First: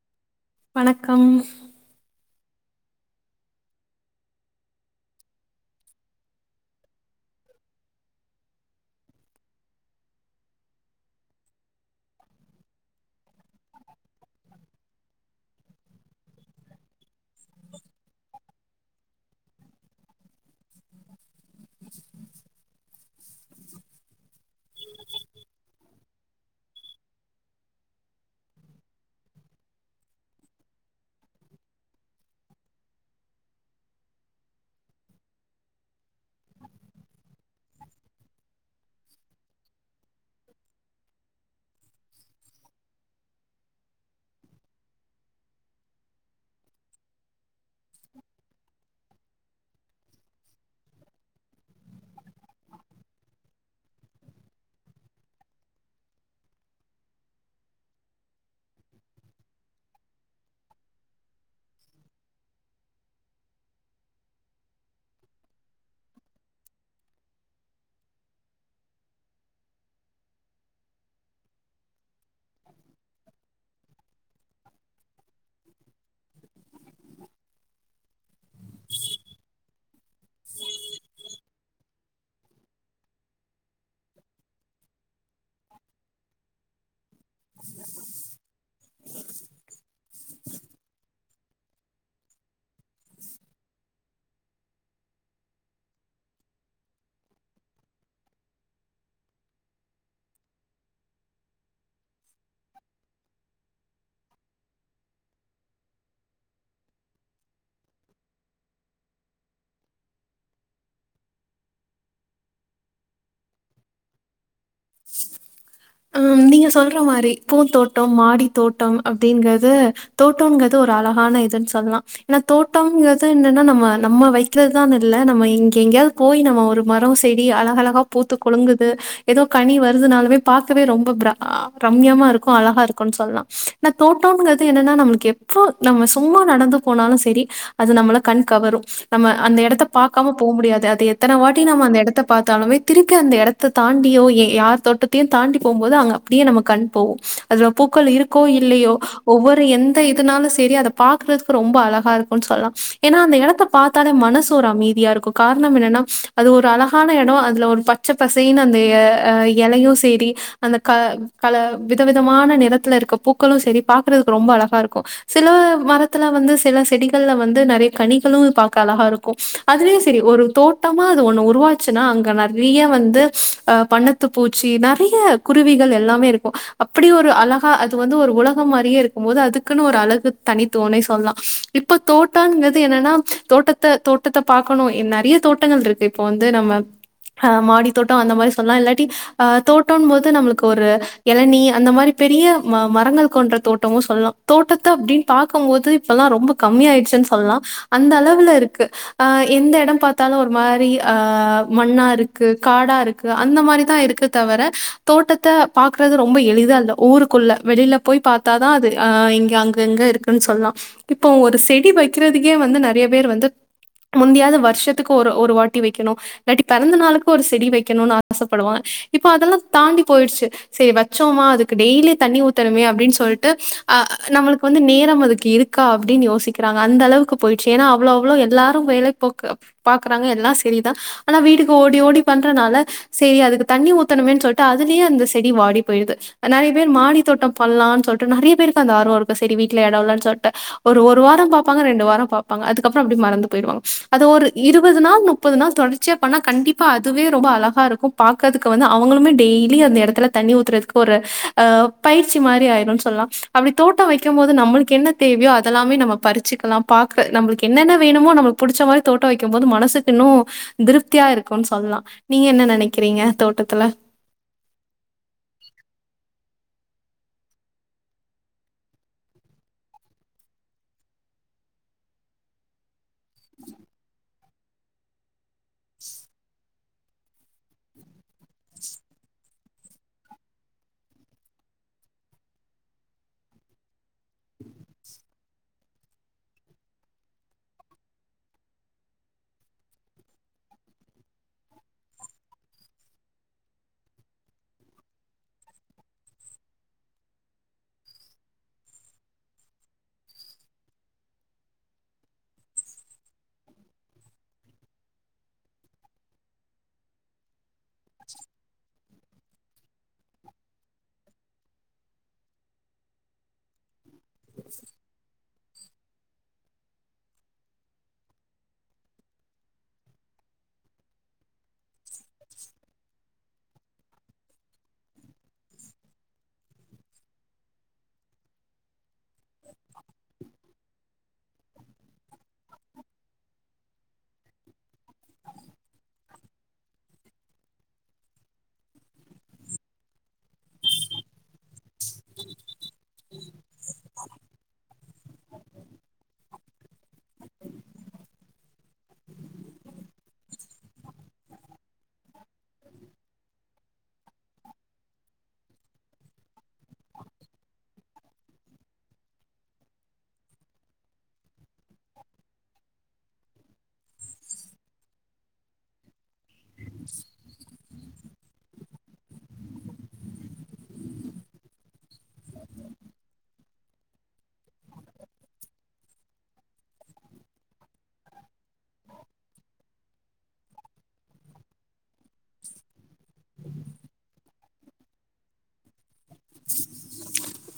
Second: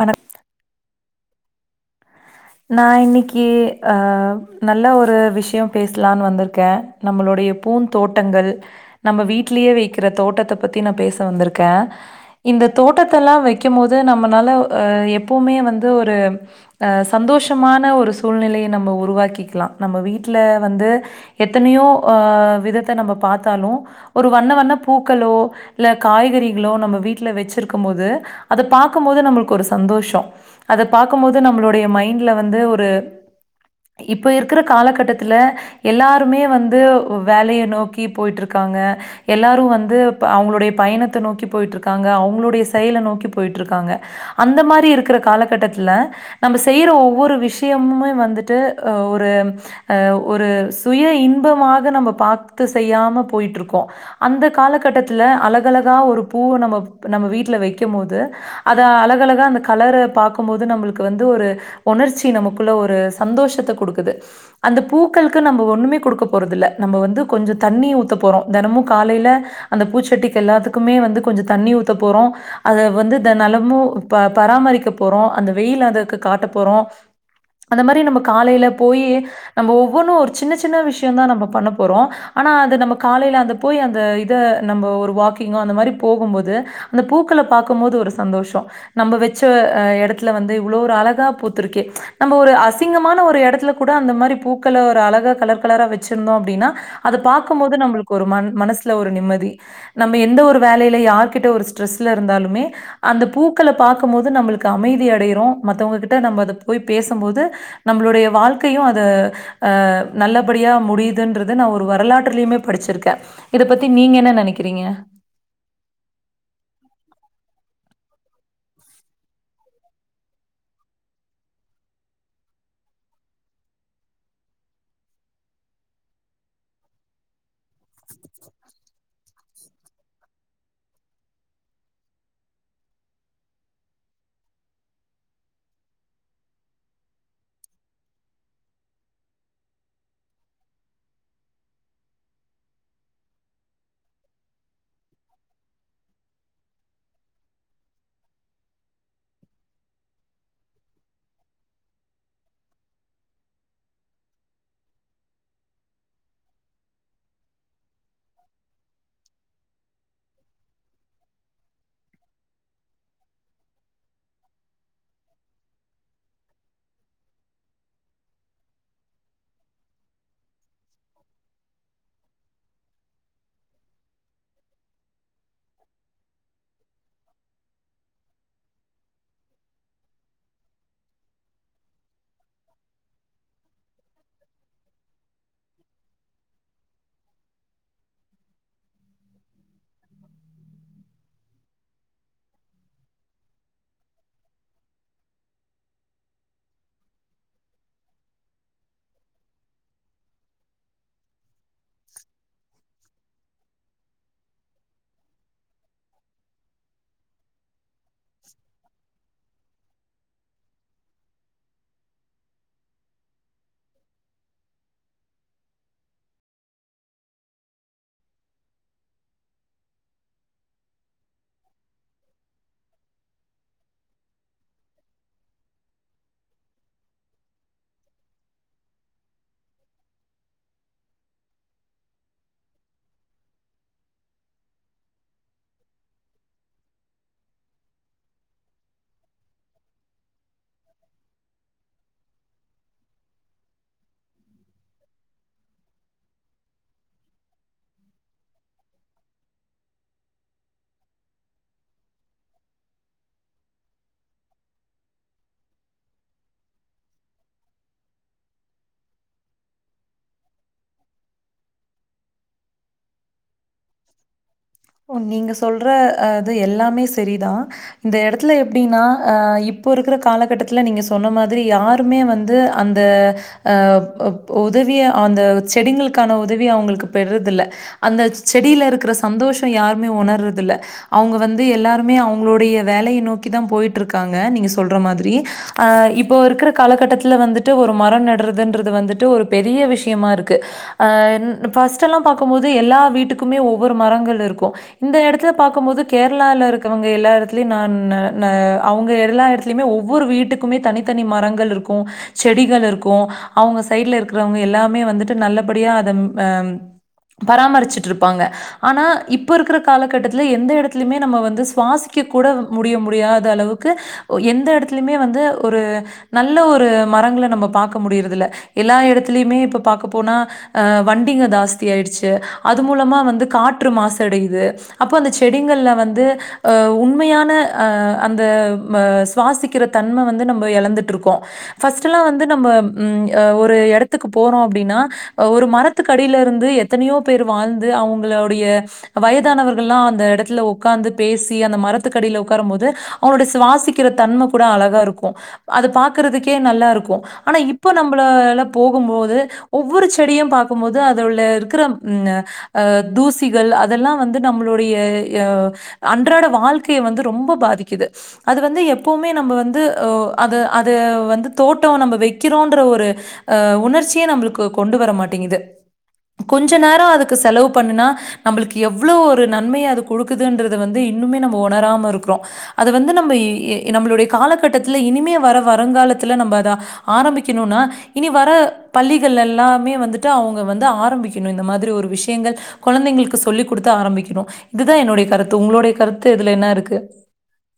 வணக் வணக்கம் நா இன்னைக்கி ஆ நல்லா ஒரு விஷ்யோ பேசலான்னு வந்திருக்கே நம்மளுடைய பூந் தோட்டங்கள் நம்ம வீட்லயே வைக்கிற தோட்டத்த பத்தி நா பேச வந்திருக்கே இந்த தோட்டத்தெல்லா வைக்க போது நம்மளால அ எப்பவுமே வந்து ஒரு ஆ சந்தோஷமான ஒரு சூழ்நிலைய நம்ம உருவாக்கிக்கலா நம்ம வீட்டுல வந்து எத்தனையோ ஆ விதத்த நம்ம பாத்தாலு ஒரு வண்ண வண்ண பூக்களோ இல்ல காய்கறிகளோ நம்ம வீட்டுல வச்சிருக்குமோது அத பாக்குமோது நம்மளுக்கு ஒரு சந்தோஷோ அத பாக்குபோது நம்மளுடைய மை ண்டுல வந்து ஒரு இப்ப இருக்கிற காலகட்டத்தில எல்லாருமே வந்து வேலைய நோக்கி போய்ட்டு இருக்காங்க எல்லாரு வந்து அவுங்களுடைய பயணத்த நோக்கி போய்ட்டு இருக்காங்க அவுங்களுடைய செயல நோக்கி போய்ட்டு இருக்காங்க அந்த மாதிரி இருக்கிற காலகட்டத்தில நம்ம செய்ற ஒவ்வொரு விஷ்யமுமே வந்துட்டு ஒரு அ ஒரு சுய இன்பமாக நம்ம பாத்து செய்யாம போய்ட்டு இருக்கோ அந்த காலகட்டத்துல அழக அழகா ஒரு பூ நம்ம நம்ம வீட்டுல வைக்க போது அத அழக அழகா அந்த கலர பாக்குபோது நம்மளுக்கு வந்து ஒரு உணர்ச்சி நமக்குள்ள ஒரு சந்தோஷத்த குடுக்குது அந்த பூக்களுக்கு நம்ம ஒன்னுமே குடுக்க போறதில்ல நம்ம வந்து கொஞ்ச தண்ணி ஊத்த போறோ தினமு காலையில அந்த பூச்சட்டிக்கு எல்லாத்துக்குமே வந்து கொஞ்ச தண்ணி ஊத்த போறோ அது வந்து இந்த நெலமு ப பராமரிக்க போறோ அந்த வெய்யிலு அது காட்ட போறோ அந்த மாதிரி நம்ம காலைல போயி நம்ம ஒவ்வொன்னு ஒரு சின்ன சின்ன விஷ்ய தா நம்ம பண்ண போறோ ஆனா அது நம்ம காலையில அங்க போய் அந்த இத நம்ம ஒரு வாக்கிங்கோ அந்த மாரி போகுபோது அந்த பூக்கள பாக்குமோது ஒரு சந்தோஷ நம்ம வச்ச அ எடத்துல வந்து இவ்வளோ ஒரு அழ க பூத்திருக்கே நம்ம ஒரு அசிங்கமான ஒரு எடத்துல கூட அந்த மாரி பூக்கள ஒரு அழகா கலர் கலரா வச் சிருந்தோ அப்டின்னா அத பாக்குபோது நம்மளுக்கு ஒரு மன மனசுல ஒரு நிம்மதி நம்ம எந்த ஒரு வேலையில யார்கிட்ட ஒரு ஸ்ட்ரெஸ்ஸுல இருந்தாலுமே அந்த பூக்கள பாக்கு போது நம்மளுக்கு அமைதி அடைய்றோ மத்தவங்ககிட்ட நம்ம அத போய் பேசு போது நம்மளுடைய வாழ்க்கையு அத அ நல்லபடியா முடியுதுன்றது நா ஒரு வரலாற்றுலயுமே படிச்சிருக்கே இத பத்தி நீங்க என்ன நெனைக்கிறீங்க அ நீங்க சொல்ற மாரி பூந்தோட்டம் மாடி தோட்டம் அப்டிங்கறது தோட்டோகிறது ஒரு அழகான இதுன்னு சொல்லலா ஏன்னா தோட்டோகறது என்னன்னா நம்ம நம்ம வைக்கிறதுதானு இல்ல நம்ம இங்க எங்கேயாவ்து போய் நம்ம ஒரு மரோ செடி அழக அழகா பூத்து குளுங்குது ஏதோ கனி வருதுனாலுமே பாக்கவே ரொம்ப பிர பிரம்மியமா இருக்கு அழகா இருக்குன்னு சொல்லா ஆன தோட்டங்கிறது என்னன்னா நம்மளுக்கு எப்போ நம்ம சும்மா நடந்து போனாலு செரி அது நம்மள கண் கவரு நம்ம அந்த எடத்த பாக்காம போ முடியாது அது எத்தன வாட்டி நம்ம அந்த எடத்த பாத்தாலுமே திருப்பி அந்த எடத்த தாண்டியோ எ யார் தோட்டத்தையு தாண்டி போபோது அங்க அப்டியே நம்ம கண் போகு அதுல பூக்கள் இருக்கோ இல்லையோ ஒவ்வொரு எந்த இதுனாலு செரி அத பாக்குறதுக்கு ரொம்ப அழகா இருக்குனு சொல்லா ஏனா அந்த எடத்த பாத்தாலே மனசு ஒரு அமைதியா இருக்கு காரணம் என்னன்னா அது ஒரு அழகான எடொ அதுல ஒரு பத் பச்ச பசைன்னு அந்த எ எலயு சேரி அந்த க கல வித விதமான நிறத்துல இருக்க பூக்களு செரி பாக்குறதுக்கு ரொம்ப அழகா இருக்கு சில மரத்துல வந்து சில செடிகள்ல வந்து நெறய கனிகளு பாக்க அழகா இருக்கு அதுலயு செரி ஒரு தோட்டமா அது ஒன்னு உருவாச்சுன்னா அங்க நெறய வந்து அ வண்ண த்து பூச்சி நெறய குருவிகள் எல்லாமே இருக்கு அப்டி ஒரு அழகா அது வந்து ஒரு உலகம் மாரியே இருக் கும்போது அதுக்குன்னு ஒரு அழகு தனித்துவனே சொல்லா இப்ப தோட்டங்றது என்னன்னா தோட்டத் த தோட்டத்த பாக்கணு நெறய தோட்டங்கள் இருக்கு இப்போ வந்து நம்ம அ மாடி தோட்டோ அந்த மாரி சொல்லலா இல்ல ட்டி அ தோட்டம்ன் போது நம்மளுக்கு ஒரு எளநி அந்த மாரி பெரிய ம மரங்கள் கொன்ற தோட்டமு சொல்லா தோட்டத்த அப்டின் பாக்கம்போது இப்பெல்லா ரொம்ப கம்மியா ஆய்ட்ச்சுன் சொல்லா அந்த அளவுல இருக்கு அ எந்த எடொ பாத்தாலு ஒரு மாரி அ மண்ணா இருக்கு காடா இருக்கு அந்த மாரி தா இருக்கு தவர தோட்டத்த பாக்குறது ரொம்ப எளிதா இல்ல ஊருக்குள்ள வெளில போய் பாத்தாதா அது அ இங்கெ அங்கங்க இருக்கு னு சொல்லா இப்போ ஒரு செடி வக்கிறதுக்கே வந்து நெறய பேர் வந்து முந்தியாது வர்ஷத்துக்கு ஒரு ஒரு வாட்டி வெக்கணு இல்லாட்டி பெறந்த நாளுக்கு ஒரு செடி வெக்கணுனு ஆச படுவா இப்ப அதெல்லா தாண்டி போய்டுச்சு செரி வச்சோமா அதுக்கு டெய்லி தண்ணி ஊத்தணுமே அப்டின் சொல்ட்டு அ நம்மளுக்கு வந்து நேரம் அதுக்கு இருக் க்கா அப்டின் யோசிக்கிறாங்க அந்த அளவுக்கு போய்ட்ச்சு ஏன்னா அவ்ளோ அவ்ளோ எல்லாரு வேலக் போக்க பாக்றாங்க எல்லா செரி தா ஆனா வீட்டுக்கு ஓடி ஓடி பண்றனால செரி அதுக்கு தண்ணி ஊத்தணுமேன் சொல்ட்டு அதுலேயே அந்த செடி வாடி போய்டுது நெறய பேர் மாடி தோட்டம் பண்லான் சொல்ட்டு நெறய பேருக்கு அந்த ஆர்வொ இருக்கு செரி வீட்ல எடொ இல்லன் சொல்ட்டு ஒரு ஒரு வாரொ பாப்பாங்க ரெண்டு வாரொ பாப்பாங்க அதுக்கப்பறொ அப்டி மறந்து போயிடுவாங்க அது ஒரு இருவது நாள் முப்பது நாள் தொடர்ச்சியா பண்ணா கண்டிப்பா அதுவே ரொம்ப அழகா இருக் கு பாக்கறதுக்கு வந்து அவுங்களுமே டெய்லி அந்த எடத்துல தண்ணி ஊத்துறதுக்கு ஒரு அ பயிற்சி மாரி ஆயிரு சொல்லலா அப்டி தோட்டொ வெக்கும் போது நம்மளுக்கு என்ன தேவையோ அதெல்லாமே நம்ம பறிச்சுக்கலாம் பாக்க நம்மளுக்கு என்னென வேணுமோ நம்ளுக் புடுச்ச மாரி தோட்டொ வெக்கும் போது மனசுக்கு இன்னொ திருப்தியா இருக்குனு சொல்லா நீங்க என்ன நெனக்கிறீங்க தோட்டத்துல ஒ நீங்க சொல்ற அது எல்லாமே செரி தா இந்த எடத்துல எப்டினா இப்போ இருக்குற காலகட்டத்துல நீங்க சொன்ன மாதிரி யார் ருமே வந்து அந்த அ ஓதவிய அந்த செடிங்களுக்கான உதவி அவுங்களுக்கு பெர்றதில்ல அந்த செடியில இருக்குற சந்தோஷொ யாருமே ஒணர்றதில்ல அவுங்க வந்து எல்லாருமே அவுங்களுடைய வேலய நோக்கிதா போயிட்டு இருக்காங்க நீங்க சொல்ற மாதிரி இப்போ இருக்குற காலகட்டத்துல வந்துட்டு ஒரு மரொ நடுறதுன்றது வந்துட்டு ஒரு பெரிய விஷ்யமா இருக்கு அ ஃபஸ்ட் எல்லா பாக்கம்போது எல்லா வீட்டுக்குமே ஒவ்வொரு மரங்கள் இருக்கு கு இந்த எடத்துல பாக்கும்போது கேரளால இருக்கவங்க எல்லா எடத்துல்யு நா ந ந அவுங்க எல்லா எடத் லிமே ஒவ்வொரு வீட்டுக்குமே தனித்தனி மரங்கள் இருக்கு செடிகள் இருக்கு அவுங்க சைட்ல இருக்குறவங்க எல்லாமே வந்துட்டு நல்லபடியா அத அ பராமருச்சுட் இருப்பாங்க ஆனா இப் இப்ப இருக்குற காலகட்டத்துல எந்த எடத்துலயுமே நம்ம வந்து சுவாசிக்க கூட முடிய முடியாத அளவுக்கு எந்த எடத்துலெமே வந்து ஒரு நல்ல ஒரு மரங்கள நம்ம பாக்க முடியிறதில்ல எல்லா எடத்துலயுமே இப்ப பாக்க போனா அ வண்டிங்க ஜாஸ்தி ஆய்டுச்சு அது மூலமா வந்து காற்று மாசு அடையுது அப்போ அந்த செடிங்கள்ல வந்து அ உண்மையான அ அந்த அ சுவாசிக்கிற தன்ம வந்து நம்ம எழந்துட்டுருக்கோ ஃபஸ்டல்லா வந்து நம்ம ம் அ ஒரு எடத்துக்கு போறோ அப்டினா ஒரு மரத்துக்கடியில இருந்து எத்தனையோ பேரு வாழ்ந்து அவுங்களோடைய வயதானவர்கல்லாம் அந்த எடத்துல உக்காந்து பேசி அந்த மரத்துக்கடியில உக்காரம் போது அவுங்ளோட சுவாசிக்கிற தன்ம கூட அழகா இருக்கு அத பாக்குறதுக்கே நல்லா இருக்கு ஆனா இப்ப நம்பளால போகும்போது ஒவ்வொரு செடியும் பாக்கும் போது அதுவுள்ள இருக்கிற ம் ஆ தூசிகள் அதெல்லா வந்து நம்மளுடைய அ அன்றாட வாழ்க்கைய வந்து ரொம்ப பாதிக்கிது அது வந்து எப்பவுமே நம்ம வந்து ஒ அது அது வந்து தோட்டோ நம்ம வெக்கிறோன்ற ஒரு அ உணர்ச்சியே நம்மளுக்கு கொண்டு வர மாட்டேங்கிது கொஞ்ச நேரோ அதுக்கு செலவு பண்ணுனா நம்பளுக்கு எவ்வளோ ஒரு நன்மைய அது குடுக்குதுன்றத வந்து இன்னுமே நம்ம உணராம இருக்குறோ அது வந்து நம்ப எ எ நம்பளுடைய காலகட்டத்துல இனிமே வர வருங்காலத்துல நம்ப அதா ஆரம்பிக்கணுனா இனி வர பள்ளிகள்லெல்லாமே வந்துட்டு அவுங்க வந்து ஆரம்பிக்கணு இந்த மாதிரி ஒரு விஷயங்கள் குழந்தைங்களுக்கு சொல்லிக் குடுத்து ஆரம்பிக்கிணு இதுதா என்னுடைய கருத்து உங்களுடைய கருத்து இதுல என்ன இருக்கு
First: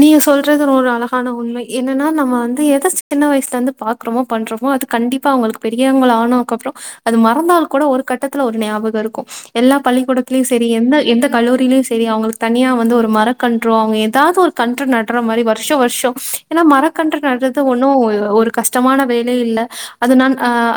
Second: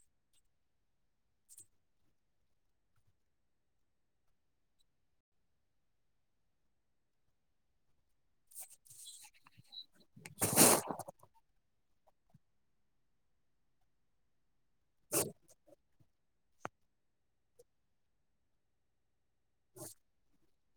நீங்க சொல்றது ஒரு அழகான உண்மை என்னன்னா நம்ம வந்து எத சின்ன வயசுலந்து பா க்கறமோ பண்றமோ அது கண்டிப்பா அவுங்களுக்கு பெரியவங்களா ஆனாக்கப்றோ அது மறந்தால் கூட ஒரு கட்டத்துல ஒரு ஞாபக இருக்கு எல்லா பள்ளிக்கூடத்திலயு செரி எந்த எந்த கல்லூரிலியு செரி அவுங்களுக் தனியா வந்து ஒரு மர க்கன்றோ அவுங்க எதாது ஒரு கன்று நட்ற மாரி வருஷ வருஷோ ஏனா மரக்கன்று நட்றது ஒன்னு ஒ ஒரு கஷ்டமான வேல இல்ல அது ந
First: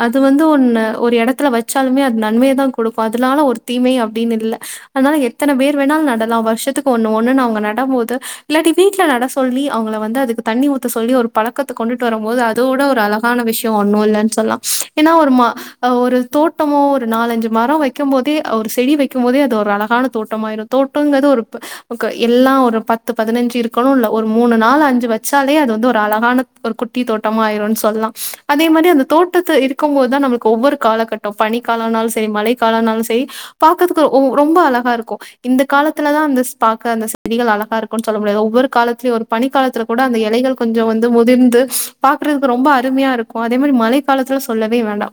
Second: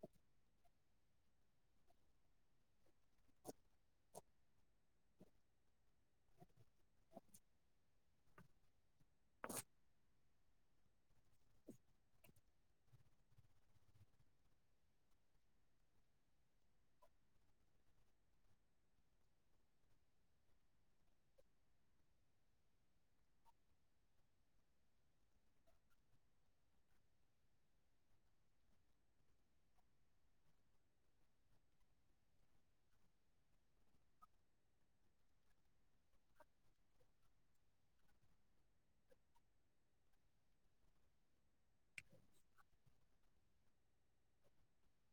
அது வந்து ஒன்ன ஒரு எடத்துல வச்சாலுமே அது நன்மையதா குடுக்கு அதனால ஒரு தீமை அப்டின் இல்ல அதனால எத்தன பேர் வேணாலு நடலா வருஷத்துக்கு ஒன்னு ஒன்னுன் அவுங்க நடமோது இல்லாட்டி வீட்ல் நட சொல்லி அவுங்கள வந்து அதுக்கு தண்ணி ஊத்த சொல்லி ஒரு பழக்கத் த கொண்டுட்டு வரும் போது அதோட ஒரு அழகான விஷ்யோ ஒன்னு இல்லைன் சொல்லா ஏனா ஒரு ம அ ஒரு தோட்டமோ ஒரு நாலஞ்சு மரோ வைக்கும் போதே ஒரு செடி வைக்கும் போதே அது ஒரு அழகான தோட்டமாயிரு தோட்டங்கறது ஒரு ப கை எல்லா ஒரு பத்து பதினஞ்சு இருக்கணு இல்ல ஒரு மூணு நாலு அஞ்சு வெச்சாலே அது வந்து ஒரு அழகான ஒரு குட்டி தோட்டமா ஆயிருன் சொல்லா அதே மாரி அந்த தோட்டத்து இருக்கும்போத்தா நம்மளுக்கு ஒவ்வொரு காலகட் டோ பனி காலனாலு செரி மழை காலனாலு செரி பாக்கறதுக்கு ஒ ரொம்ப அழகா இருக்கு இந்த காலத்துலதா அந்த ஸ் பாக்க அந்த செடிகள் அழகா இருக்குன் சொல்ல முடியாது ஒவ்வொரு காலத்லியு ஒரு பனி காலத்துல கூட அந்த இலைகள் கொஞ்சோ வந்து முதிர்ந்து பாக்குறதுக்கு ரொம்ப அருமையா இருக்கு அதே மாரி மழை காலத்துல சொல்லவே வேண்டா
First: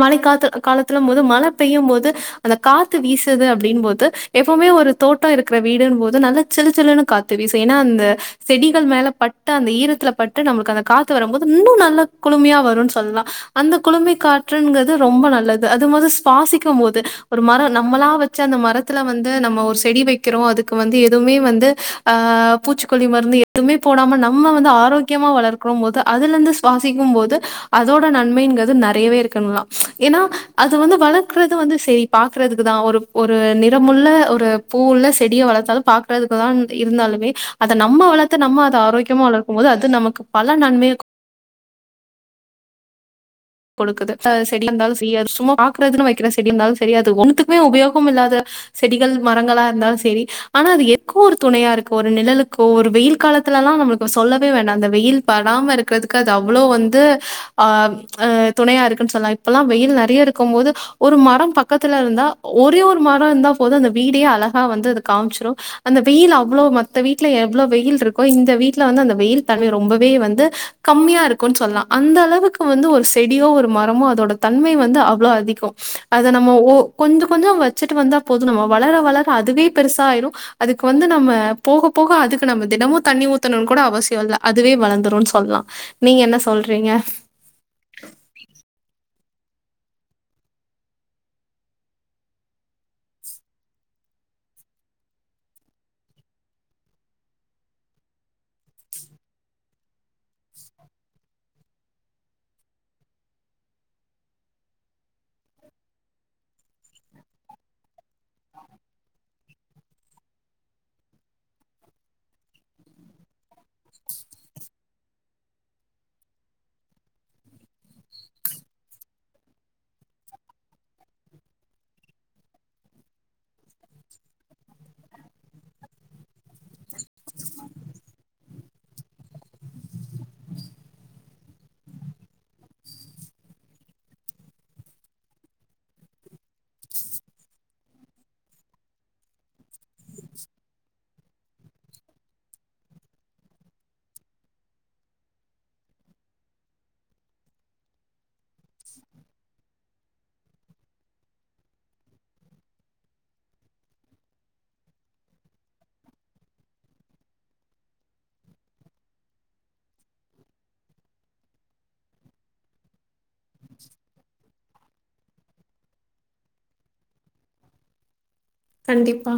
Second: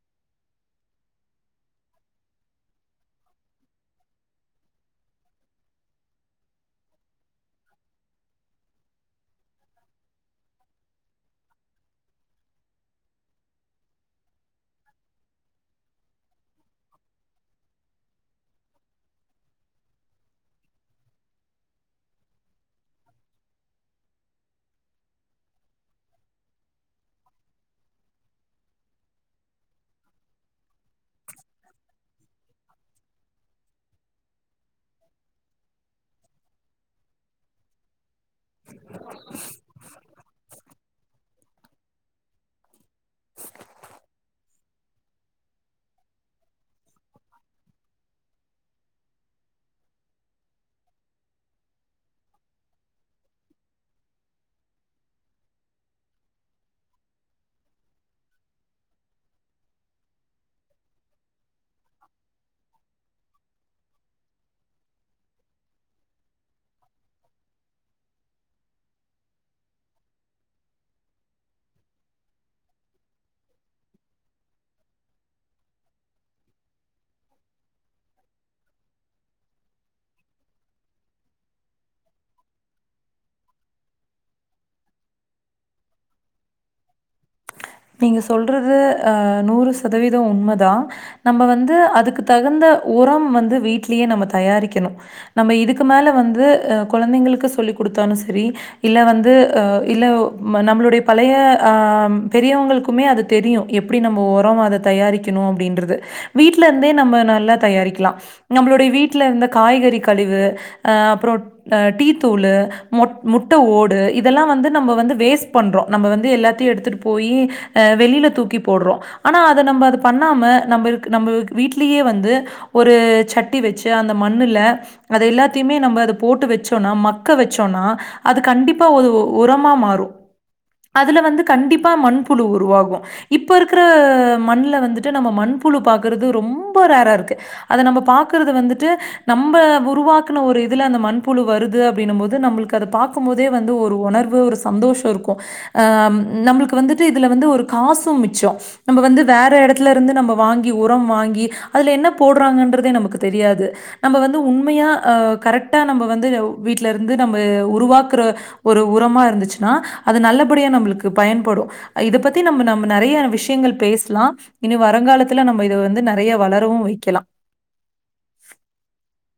மழை காத்து காலத்துலமோது மழ பெய்யும் போது அந்த காத்து வீசுது அப்டினும் போது எப்போமே ஒரு தோட்டோ இருக்கிற வீடுன்போ து நல்ல சிலு சிலுன்னு காத்து வீசு ஏனா அந்த செடிகள் மேல பட்டு அந்த ஈரத்துல பட்டு நம்மளுக்கு அந்த காத்து வரும் போது இன்னுநல்ல குளுமையா வருன் சொல்லா அந்த குளுமை காற்றுங்கது ரொம்ப நல்லது அதுமோது சுவாசிக்கும் போது ஒரு மரோ நம்மளா வெ ச்சு அந்த மரத்துல வந்து நம்ம ஒரு செடி வெய்க்கிறோ அதுக் கு வந்து எதுவுமே வந்து ஆ பூச்சிக்கொல்லி மருந்து எதுவுமே போடாம நம்ம வந்து ஆரோக்கியமா வளர் க்றோம்போது அதுலந்து சுவாசிக்கும் போது அதோட நன்மைங்கிறது நெறையவே இருக்குன்லா ஏனா அது வந்து வளர்க்றது வந்து சேரி பாக்றதுக்குதா ஒரு ஒரு நிறமுள்ள ஒரு பூ உள்ள செடிய வள ச்சாலு பாக்கறதுக்குதான் இருந்தாலுமே அத நம்ம வளத் த்து நம்ம அது ஆரோக்கியமா வளர்க்கும் போது அது நமக்கு பல நன்மைய கொடுக்குது ஹ செடில இருந்தாலு செய் சும்மா பாக்குறதுன்னு வைக்கிற செடி இந்தாலு செரி அது ஒண்ணுதுக்கே உபயோகம் இல்லாத செடிகள் மரங்களா இர்ந்தாலு சேரி ஆனா அது எதுக்கோ ஒரு துணையாருக்கு ஒரு நிழலுக்கோ ஒரு வெயில் காலத்துல்லலா நம்மளுக்கு சொல்லவே வேண்டா அந்த வெயில் படாம இருக் க்கிறதுக்கு அது அவ்ளோ வந்து ஆ அ துணையாருக்குன் சொல்லா இப்பல்லா வெயில் நறைய இருக்கும்மோது ஒரு மரம் பக்கத்துல இருந்தா ஒரேஒரு மரொ இந்தா போது அந்தவீடே அழகா வந்து அது காம்ச்சிரு அந்த வெயில் அவ்ளோ மத்த வீட்ல எவ்ளோ வெயில்ருக்கோ இந்த வீட்ல வந்துஅந்த வெயில் தன்மை ரொம்பவே வந்து கம்மியாருக்குன் சொல்லா அந்த அளவுக் வந்து ஒரு செடியோ ஒரு மரமோ அதோட தன்மை வந்து அவ்ளோ அதிகொ அத நம்ம ஒ கொஞ்சொ கொஞ்சொ வ வச்சிட்டு வந்தா போது நம்ம வளர வளர அதுவே பெருசாய்ரு அதுக்கு வந்து நம்ம போக போக அதுக்கு நம்ம தினமு தண்ணி ஊத்தணுன் கூட அவசியொ இல்ல அதுவே வளந்துருன் சொல்லா நீங்க என்ன சொல்றீங்க நீங்க சொல்றது அ நூறுசதவீத உண்மதா நம்ப வந்து அதுக்கு தகுந்த உரம் வந்து வீட்லியே நம்ம தயாரிக்கணு நம்ப இதுக்கு மேல வந்து அ கொழந்தைங்களுக்கு சொல்லி குடுத்தான்னு செரி இல்ல வந்து அ இல்ல வ நம்மளுடைய பழைய அம் பெரியவுங்களுக்குமே அது தெரியு எப்புடி நம்போ உர அத தயாரிக்கணு அப்டின்றது வீட்ல இர்ந்தே நம்ப நல்லா தயாரிக்லா நம்ப்ளுடை வீட்ல இருந்த காய்கறி கழிவு அ அப்ரோட் அ டீ தூள்ளு மொட் முட்ட ஓடு இதெல்லா வந்து நம்ப வந்து வேஸ் பண்றோ நம்ப வந்து எல்லாத்தியு எடுதுட்டு போயி அ வெளில தூக்கி போட்றோ அனா அத நம்ப அது பண்ணாம நம்ப இருக் நம்பக் வீட்லியே வந்து ஒரு சட்டி வெச்சு அந்த மண்ணுல அது எல்லாத்தியுமே நம்ப அது போட்டு வெச் ச்சோன்னா மக்க வெச்சோனா அது கண்டிப் ப்ப ஒரு உரமா மாறு அதுல வந்து கண்டிப்பா மண்புலு உருவாகூ இப்பொ இருக்குற மண்ல வந்துட்டு நம்ப மண்புழு பாக்குறது ரொம்ப ரேராருக்கு அத நம்ப பாக்கறது வந்துட்டு நம்ப உருவாக்குன ஒரு இதுல அந்த மண்புழு வருது அப்பிடின்னபோது நம்ப்ளுக்கு அத பாக் க்கும்மோதே வந்து ஒரு உணர்வு ஒரு சந்தோஷ இருக்கு அம் நம்புளுக் வந்துட்டு இதுல வந்து ஒரு காசும் மிச்சொ நம்ப வந்து வேற எடத்துல இருந்து நம்ப வாங்கி உரம் வாங்கி அதுல என்ன போட்றாங்கன்றதே நம்பக்கு தெரியாது நம்ப வந்து உண்மையா அ கரெக்டா நம்ப வந்து வீட்டலருந்து நம்ப உருவாக்குற ஒரு உரமா இருந்துச்னா அது நல்லபடியா நம்ப்ளுக்கு பயன்படூ இத பத்தி நம்ம நம்ம நறைய விஷயங்கள் பேஸ்லா இன்னியு வருங்காலத்துல நம்ப இத வந்து நறைய வளரவு வைக்கலா கண்டிப்பா